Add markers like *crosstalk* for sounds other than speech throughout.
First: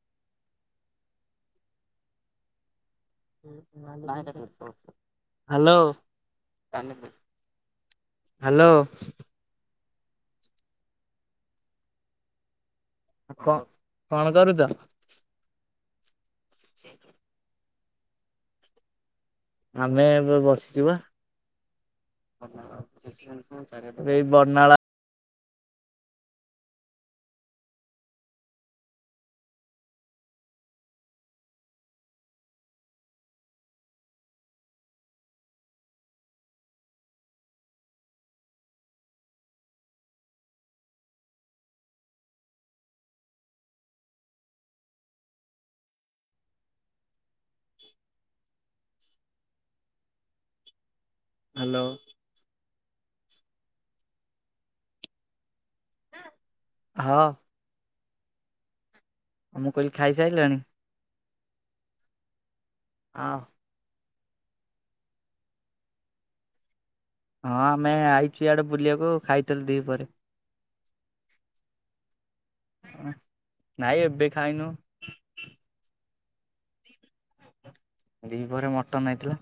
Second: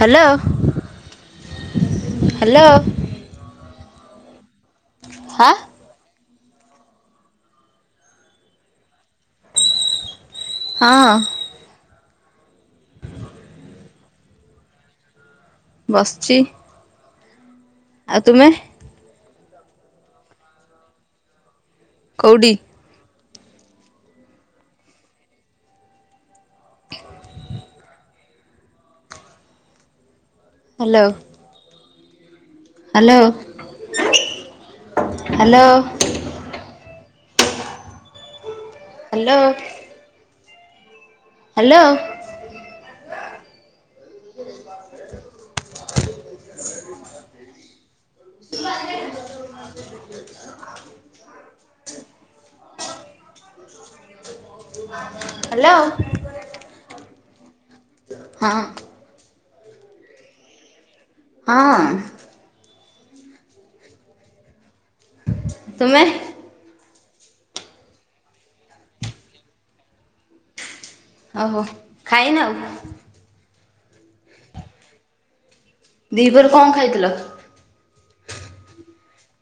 Hello hello. ହଁ hello. Hello. ହଁ। ଆ କଁ କଣ କରୁଚ? ବସଚି। ଚି ଚେ ଆଉ ତୁମେ? ଆମେ ଏବେ ବସିଚି ପା। କୋଉଠି ଏଇ ବର୍ଣ୍ଣାଳା ହ hello. Hello hello. Hello. Hello. *inaudible* ମୁଁ ବାହାରେକା ହାଲୋ। ହାଲୋ। ହଁ। ହଁ। ଆଉ ମୁଁ କହିଲି ଖାଇସାଇଲଣି? ଅଁ। ଆଅ ତୁମେ? ହଁ ଆମେ ଆଇଚୁ ଇଆଡ଼େ ବୁଲିବାକୁ ଖାଇଥେଲୁ ଦିହିପହରେ। ଅହୋ ଖାଇନ ଆଉ? ନାଇଁ ଏବେ ଖାଇନୁ। ଦିପହରୁ କଁ ଖାଇଥିଲ? ଦି ପହରେ ମଟନ୍ ହେଇଥିଲା।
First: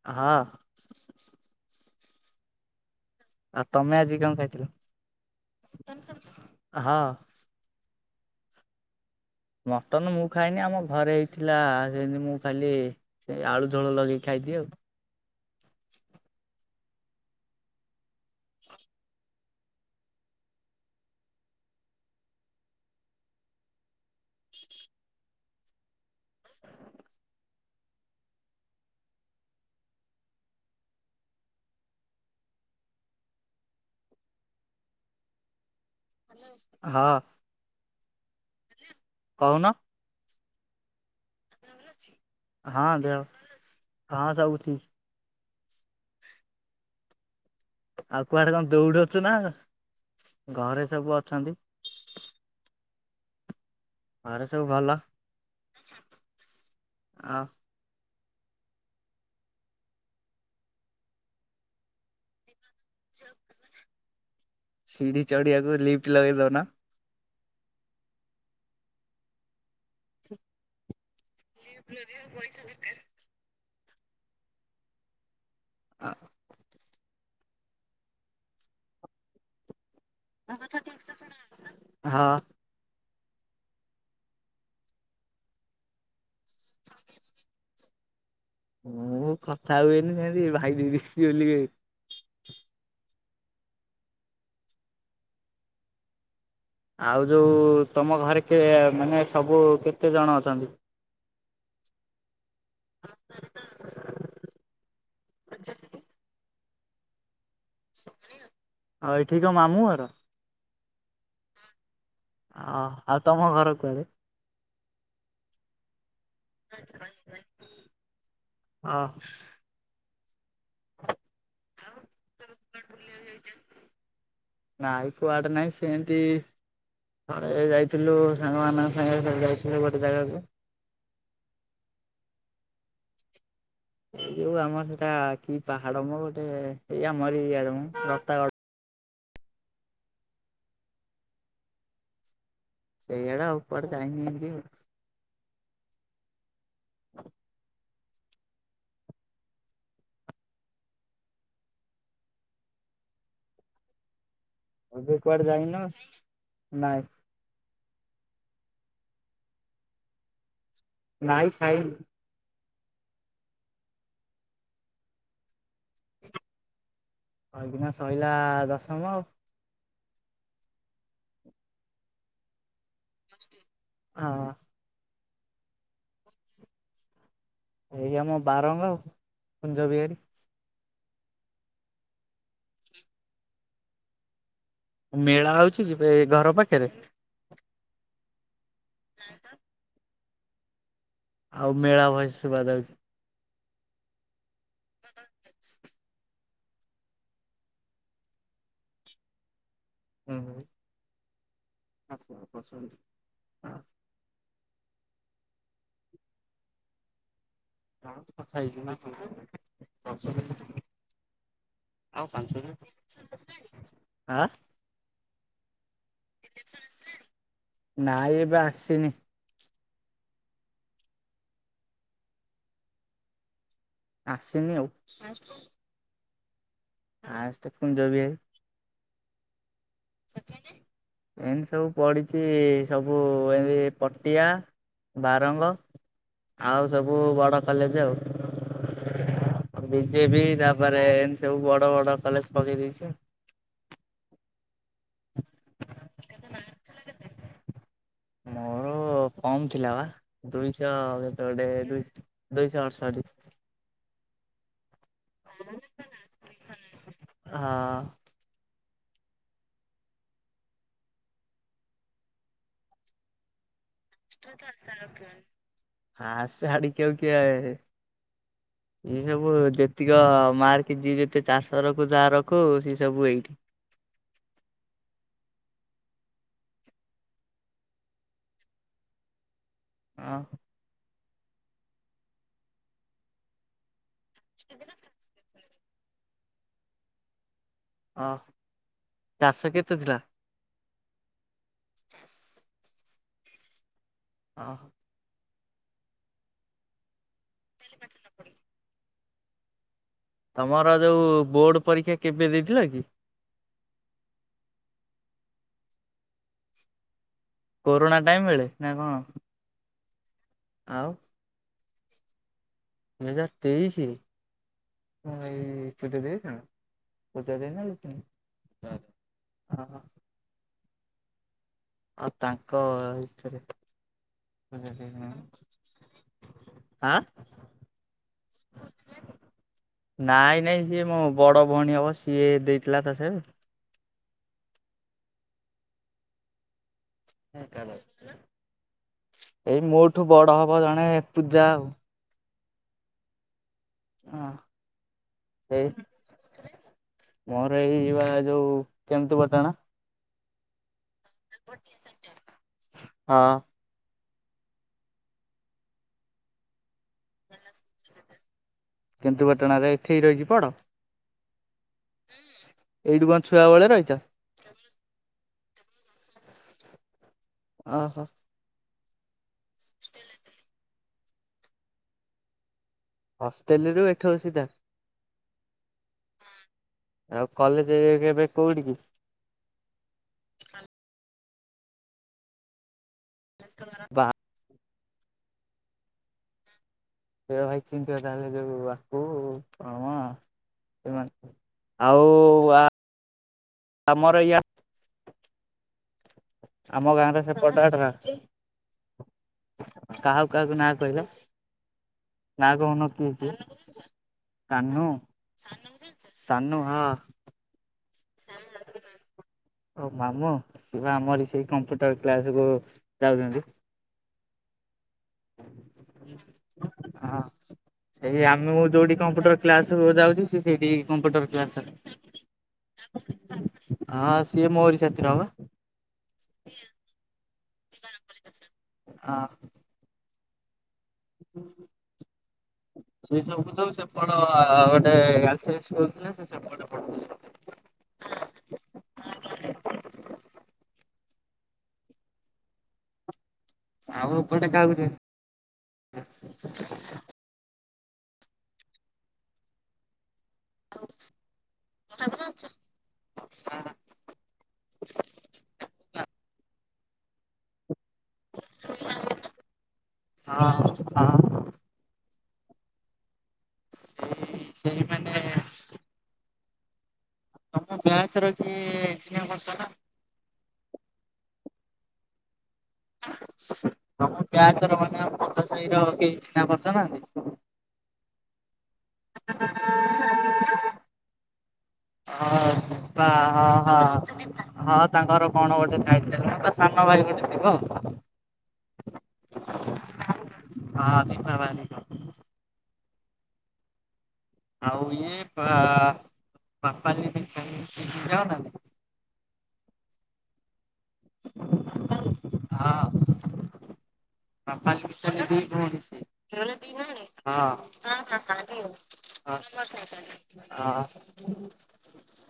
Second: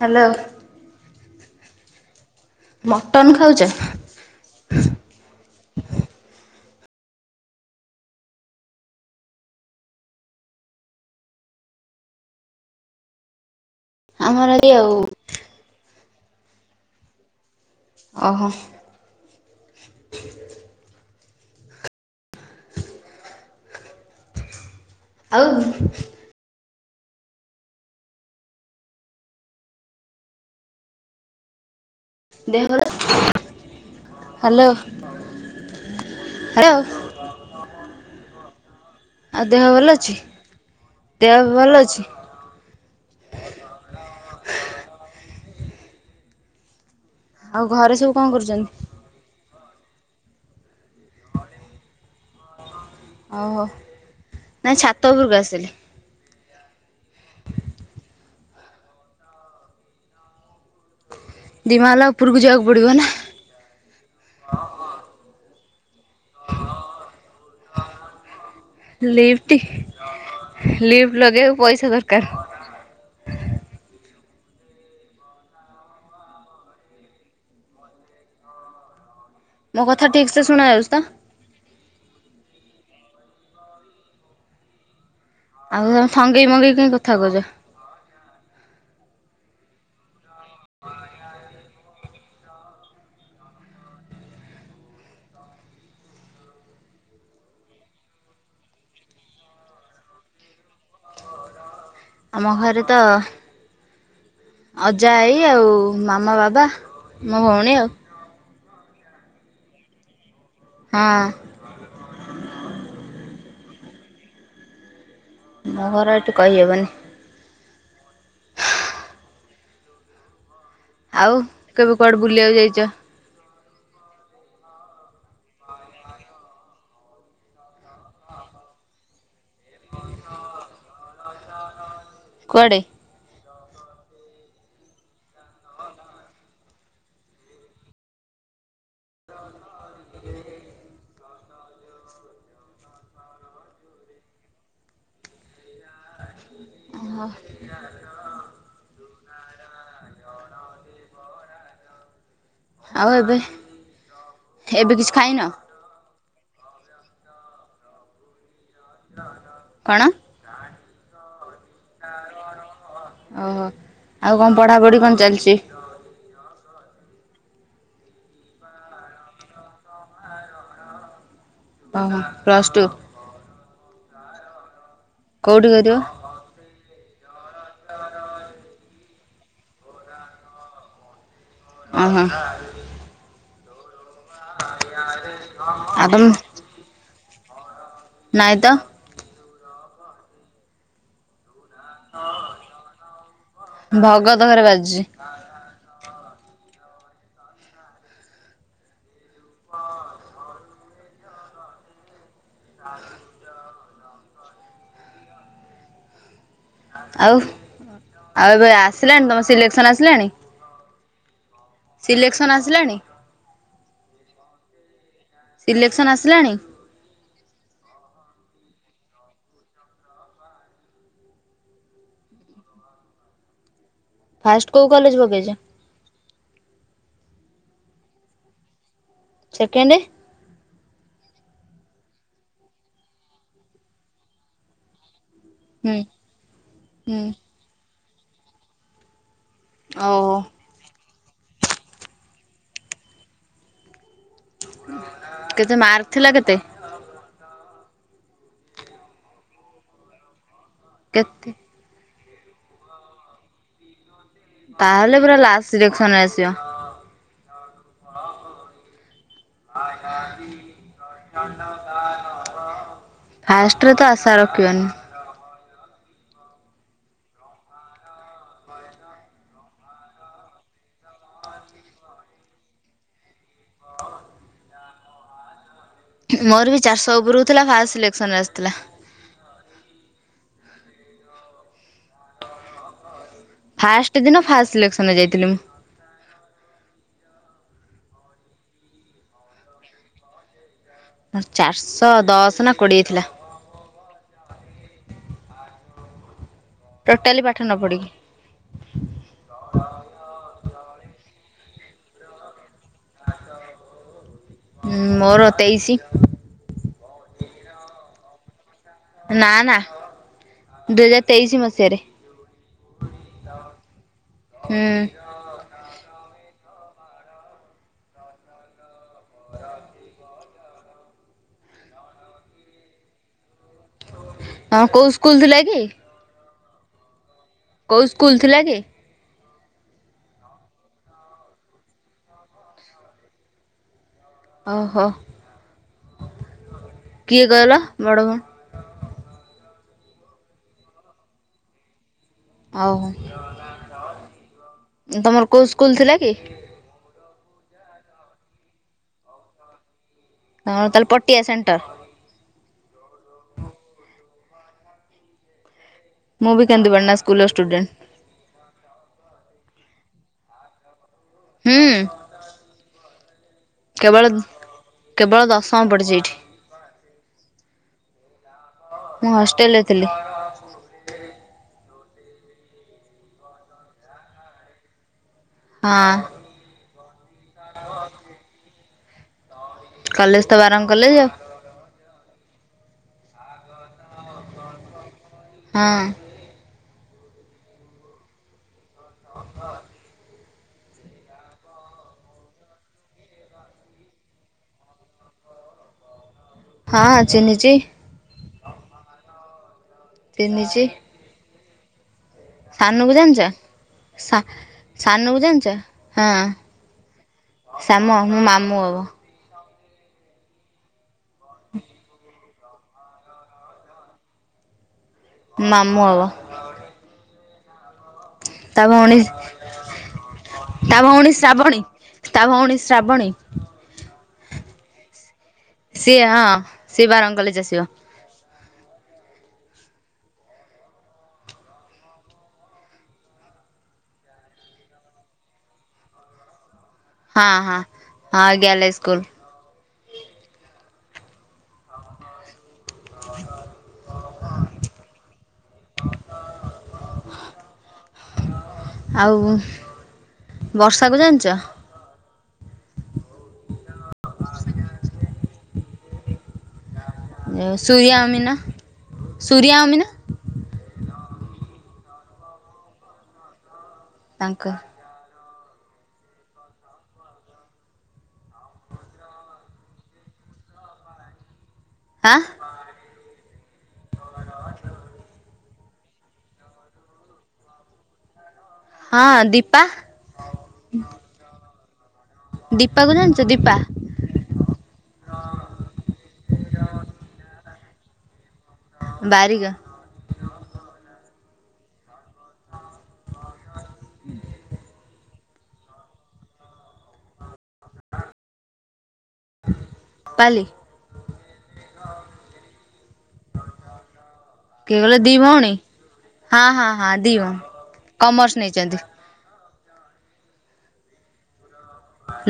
ହ୍ୟାଲୋ ହଁ। ମଟନ ଖାଉଛ ଆଉ ତମେ ଆଜି କଁ ଖାଇଥିଲ? ହଁ। ମଟନ୍ ମୁଁ ଖାଇନି ଆମ ଘରେ ହେଇଥିଲା ସେନ୍ତି ମୁଁ ଖାଲି ସେଇ ଆଳୁ ଝୋଳ ଲଗେଇ ଆମର ଖାଇଦିଏ ଆଜି ଆଉ। ଅହୋ। ଆଉ ଉ ଦେହ ଭଲ ହାଲୋ। ହଁ। ଆଉ କହୁନ ଦେହ ଭଲ ଅଛି? ଦେହ ଏବେ ଭଲ ଅଛି? ହଁ ଦେହ ହଁ ସବୁ ଠି ଆଉ ଘରେ ସବୁ ଆଉ କଣ କୁଆଡ଼େ କଁ କରୁଛନ୍ତି ଦୌଡ଼ଚୁ ନାଁ ଘରେ ସବୁ ଅଛନ୍ତି? ଓହୋ ନାଇଁ ଛାତ ଞପରୁକୁ ଆସିଲି। ଛାତ ଅ ଦିମାହାଲା ଓପୁରୁକୁ ଯିବାକୁ ପଡ଼ିବନ୍ ସିଡ଼ି ଚଢ଼ିବାକୁ ଲିଫ୍ଟ ଲଗେଇ ଦଉନ। ଲିପ୍ଟି? ଲିପ୍ଟ୍ ଲଗେଇବାକୁ ପଇସା ଦରକାର। ପଇସା ଦରକାର। ଆଅ ମୋ କଥା ଠିକ୍ ସେ ଶୁଣାଯାଉଚି ତ? ହଁ। ଆଉ ତମେ ଥଙ୍ଗେଇ ମଙ୍ଗେଇ କାଇଁ କଥା କଉଚ? ମୁଁ କଥା ହୁଏନି ସେମିତି ଭାଇ ବିଗିଡ଼ଚି ବୋଲିକେ ଆଉ ଯୋଉ ତମ ଘରେ କେ ମାନେ ସବୁ କେତେ ଜଣ ଅଛନ୍ତି? ଆମ ଘରେ ତ ଅଜା ଆଈ ଆଉ ମାମା ବାବା। ମୋ ଭଉଣୀ ଆଉ। ଅ ଏଠି କଁ ମାମୁଁ ଘର? ହଁ। ଅ ଆଉ ତମ ଘର କୁଆଡ଼େ। ମୋ ଘର ଏ ଅ। ଆଉ କେବେ କୁଆଡ଼େ ବୁଲିଆକୁ ଯାଇଚ? ନାଇଁ କୁଆଡ଼େ ନାହିଁ ସେନ୍ତି ହଁ ଯାଇଥିଲୁ ସାଙ୍ଗମାନଙ୍କ ସାଙ୍ଗେ ସେ ଯାଇଥିଲୁ ଗୋଟେ ଜାଗାକୁ। କୁଆଡ଼େ? ଏଇ ଯୋଉ ଆମର ସେଟା କି ପାହାଡ଼ ମ ଗୋଟେ ଏଇ ଆମରି ଇଆଡ଼େ ମ ରତାଗ ଉତୁ ଦେଇ କାଇଁ ସେଇ ଆଡ଼େ ଆଉ କୁଆଡ଼େ ଯାଇନି ଏମତି ଆଉ। ଅଃ ଆଉ ଏବେ କିଛି ଏବେ ଖାଇନ? କୁଆଡ଼େ ଯାଇନୁ ନାଇଁ। କଣ? ନାଇଁ ଖାଇ ଓହୋ ଆଉ କଁ ପଢ଼ାପଢ଼ି କଣ ଚାଲିଚି? ଅଇକିନା ସଇଲା ଦଶମ। ଅହ ପ୍ଲସ୍ ଟୁ। ହଁ। କୋଉଠି କରିବ? ଏଇ ଆମ ବାରଙ୍ଗ କୁଞ୍ଜ ବିହାରୀ। ଅଁ ହଁ। ମେଳା ହଉଛି ଆଉ କିବେ ତମ ଘର ପାଖରେ? ନାଇଁ ତ। ନାଇଁ ତ। ଆଉ ମେଳା ଭଏସ୍ ଶୁବା ଯାଉଚି। ଭଗତ ଘରେ ବାଜୁଚି। କଁ ଖାଇଚ? ଉଁ ହୁଁ ଆଉ କଁ ପସନ୍ତି ଆ ଆଉ ଆଉ ଏବେ ଆସିଲାଣି ତମ ସିଲେକ୍ସନ୍ ଆସିଲାଣି? ଆଉ ସିଲେକ୍ସନ୍ ପାଞ୍ଚ ଦିନ୍ ଆସିଲାଣି ପ ଆଁ? ସିଲେକ୍ସନ ଆସିଲେ ନାଇଁ ଏବେ ଆସିନି ଫାଷ୍ଟ ଆସିନି କୋଉ ଆଉ କଲେଜ ପକେଇଛ ଆ ତ ପନ୍ଦବି ହେ ସେକେଣ୍ଡ ସେକେଣ୍ଡ ଏନ୍ତୀ ସବୁ ପଡିଛି ସବୁ ଏମତି ପଟିଆ ବାରଙ୍ଗ ହୁଁ ଆଉ ସବୁ ହୁଁ ବଡ କଲେଜ ଆଉ ଆଉ ବି ଜେ ଓହୋ ବି ତାପରେ ଏମିତି ସବୁ ବଡ ବଡ କଲେଜ ପକେଇ ଦେଇେଇଛ କେତେ ମାର୍କ ଥିଲା କେତେ? ମୋର କମ୍ ଥିଲା ବା ଦୁଇଶହ କେତେ ଗଟେ ଦୁଇ ଦୁଇଶହ ଆଠଶଠୀ ତାହେଲେ ପୁରା ଲାଷ୍ଟ ସିଲେକ୍ସନରେ ହଁ ଆସିବ ଆଜାଦି ନୟନ କାନନ ଫାଷ୍ଟରେ ତ ଆଶା ରଖିବନି ରଖ ଫାଷ୍ଟ ଆଡ଼ିକି ଆଉ କି ଏ ସବୁ ଯେତିକ ମାର୍କ ଯିଏ ଯେତେ ଚାଷ ରଖୁ ତା ରଖୁ ସେ ସବୁ ଏଇଠି ମୋର ବି ଚାରିଶହ ଉପରକୁ ଥିଲା ଫାଷ୍ଟ ସିଲେକ୍ସନରେ ଆସିଥିଲା। ହଁ ଫାଷ୍ଟ ଦିନ ଫାଷ୍ଟ ସିଲେକ୍ସନ ଯାଇଥିଲି ମୁଁ। ଅ ଚାଷ କେତେ ଥିଲା? ଚାରିଶହ ଦଶ ନା କୋଡ଼ିଏ ଥିଲା। ଓହ ଟୋଟାଲି ପାଠ ନ ପଢିକି। ତମର ଯୋଉ ବୋର୍ଡ ପରୀକ୍ଷା କେବେ ଦେଇଥିଲ କି? ହଁ ମୋର ତେଇଶି କୋରୋଣା ଟାଇମ ବେଳେ ନା କଣ? ନା ନା ଦୁଇ ଆଉ ହଜାର ତେଇଶି ମସିହାରେ ହୁଁ ଇ ପୂଜା ଦେଇ ପୂଜା ଦେଇନା *unintelligible* ଆଉ ତାଙ୍କ ଏଥିରେ ହଁ କୋଉ ସ୍କୁଲ ଥିଲା କି? *unintelligible* ଆଁ କୋଉ ସ୍କୁଲ ଥିଲା କି? ନାଇଁ ନାଇଁ ସିଏ ମୋ ବଡ ଭଉଣୀ ହବ ସିଏ ଦେଇଥିଲା ତା ସେ ଓହୋ କିଏ କହିଲ ବଡ଼ଭଣ ଏଇ ମୋ ଠୁ ବଡ ହବ ଜଣେ ପୂଜା ଆଉ ଆଉ ହଁ ସେ ଥିଲା କି? ମୋର ଏଇ ଯିବା ଯୋଉ କେନ୍ତୁ ପଟଣା। ହଁ ତାହଲେ ପ ହଁ ମୁଁ ବି କେନ୍ଦୁ ପାଟଣା ସ୍କୁଲ ଅ ଷ୍ଟୁଡେଣ୍ଟ ହ କେନ୍ଦୁପାଟଣାରେ ଏଠି ରହିଛି ପଢ ହୁଁ ଏଇଠୁ କଣ ଛୁଆ ବଳେ ରହିଛ? କେବଳ କେବଳ ଦଶମ ପଡିଛି ଏଇଠି। ଓହୋ ମୁଁ ହଷ୍ଟେଲରେ ଥିଲି। ହଷ୍ଟେଲେରୁ ଏଠ ସିଧା ହଁ ଆଉ କଲେଜ ଏବେ - ବେକୋଉଠି କି? କଲେଜ ତ ବାରାମ କଲେଜ ଆଉ ବା ହଁ ସେୟା ଭାଇ ଚିତିଆଉ ତାହେଲେ ଯୋଉ ଆକୁ କଣ *unintelligible* ଆଉ ବା ଆମର ଇଆ ଆମ ହଁ ଗାଁରେ ଚିହ୍ନିଚି ସେପଟ ସେରା କାହାକୁ କାହାକୁ ଚିହ୍ନିଚି ନାଁ କହିଲା ନାଁ କହୁନ ସାନୁକୁ କିଏ ଜାଣିଚ? କିଏ ସା କାହ୍ନୁ ସାନୁ କୁ ଜାଣିଛ ହଁ ସାନୁ ହଁ ଶ୍ୟାମ ମୋ ମାମୁଁ ଅବ ଓ ମାମୁ ସିଏ ଆମରି ସେଇ କମ୍ପ୍ୟୁଟର କ୍ଲାସ କୁ ଯାଉଛନ୍ତି। ମାମୁଁ ହବ ହଁ ଏଇ ଆମୁ ତା ଅ ଯୋଉଠି ଭଉଣୀ କମ୍ପୁଟର କ୍ଲାସ କୁ ଯାଉଛି ସିଏ ତା ସେଇଠିକି ଭଉଣୀ କମ୍ପୁଟର ଶ୍ରାବଣୀ କ୍ଲାସ୍ ର ତା ଭଉଣୀ ଶ୍ରାବଣୀ ହଁ ସିଏ ମୋରି ସାଥିରେ ହବ ସିଏ ହଁ ସିଏ ବାରଙ୍ଗ କଲେଜ ଆସିବ। ହଁ ହୁଁ ସେଇ ସବୁକୁତ ସେପଟ ଆ ଗୋଟେ ଗାର୍ଲ୍ ସ୍ ହାଇ ସ୍କୁଲ୍ ଥିଲା ସେ ସେପଟ ପଲଉଥିଲେ ହଁ ହଁ ହଁ ଆ ଗ୍ୟାଲେ ସ୍କୁଲ *inaudible* ଆଉ ଉପ ଟ କାହାକୁ ଦେ ଆଉ ବର୍ଷା କୁ ଜାଣିଛ? କୋଠା କୁ ଜାଣିଛ? ନେଇ ସୁରିଆ *unintelligible* ହ ହ ତାଙ୍କ *unintelligible* ସେଇ ମାନେ ତମ ବ୍ୟାଥ ର କି ଇ୍ଜିନିୟର କରଛ ନା? ଆଁ ତମ ପ୍ୟାଜର ମାନେ *unintelligible* ଭହିର କେହି ଚିହ୍ନା ପରଚ ନାହାନ୍ତି। ହଁ ଦୀପା ହ *unintelligible* ଦୀପାକୁ ହା ଜାଣିଛ ଦୀପା ହା ହଁ ତାଙ୍କର କଣ ଗୋଟେ ଖାଇଥିଲେ, ତ ସାନ ଭାଇ ଗୋଟେ ଥିବ ଆଉ! ବାରିଗ ହଁ ଦିପା ବାରିକ୍ ହ *unintelligible* ଆଉ ମୁଁ ପା ପାପା *unintelligible* ଯା ପାଲି *unintelligible* ହଁ! ପାପାଲି ମିତାଲି ଦି ଭଉଣୀ ସିଏ ହଁ ଫେଣେ ହଁ ଦି ହଁ ଭଉଣୀ ହଁ ହ ହ କମର୍ସ ହ ଦି ନେଇଛନ୍ତି ଭଉଣୀ। *unintelligible* ହ ହଁ!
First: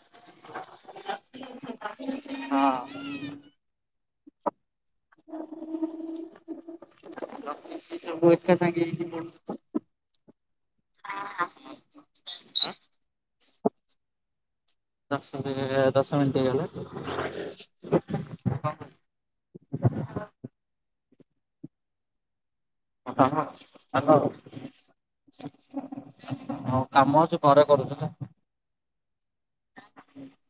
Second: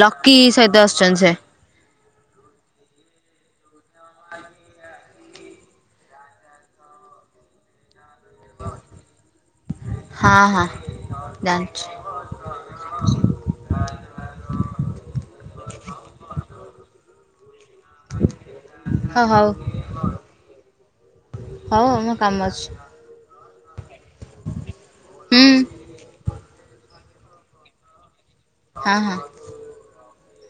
ଲକି ସହିତ ଆସୁଛନ୍ତି ସେ! *unintelligible* ହଁ! *unintelligible* ଲକି ସିଏ ସବୁ ଏକ ସାଙ୍ଗହୋଇ କି ପଢୁ ହଁ ହଁ ଜାଣିଛି। ଦଶ ଦିନିଆ ଦଶ ମିନିଟ୍ ହେଇଗଲେ ହ ହଉ, ହଉ ମୋ କାମ ଅଛି। କଁ କାମ ଅଛି ହୁଁ ହାଲୋ। ହଉ, କାମ ଅଛି ପରେ କରୁଛି ହେଲା। ହଁ ହଁ। *unintelligible*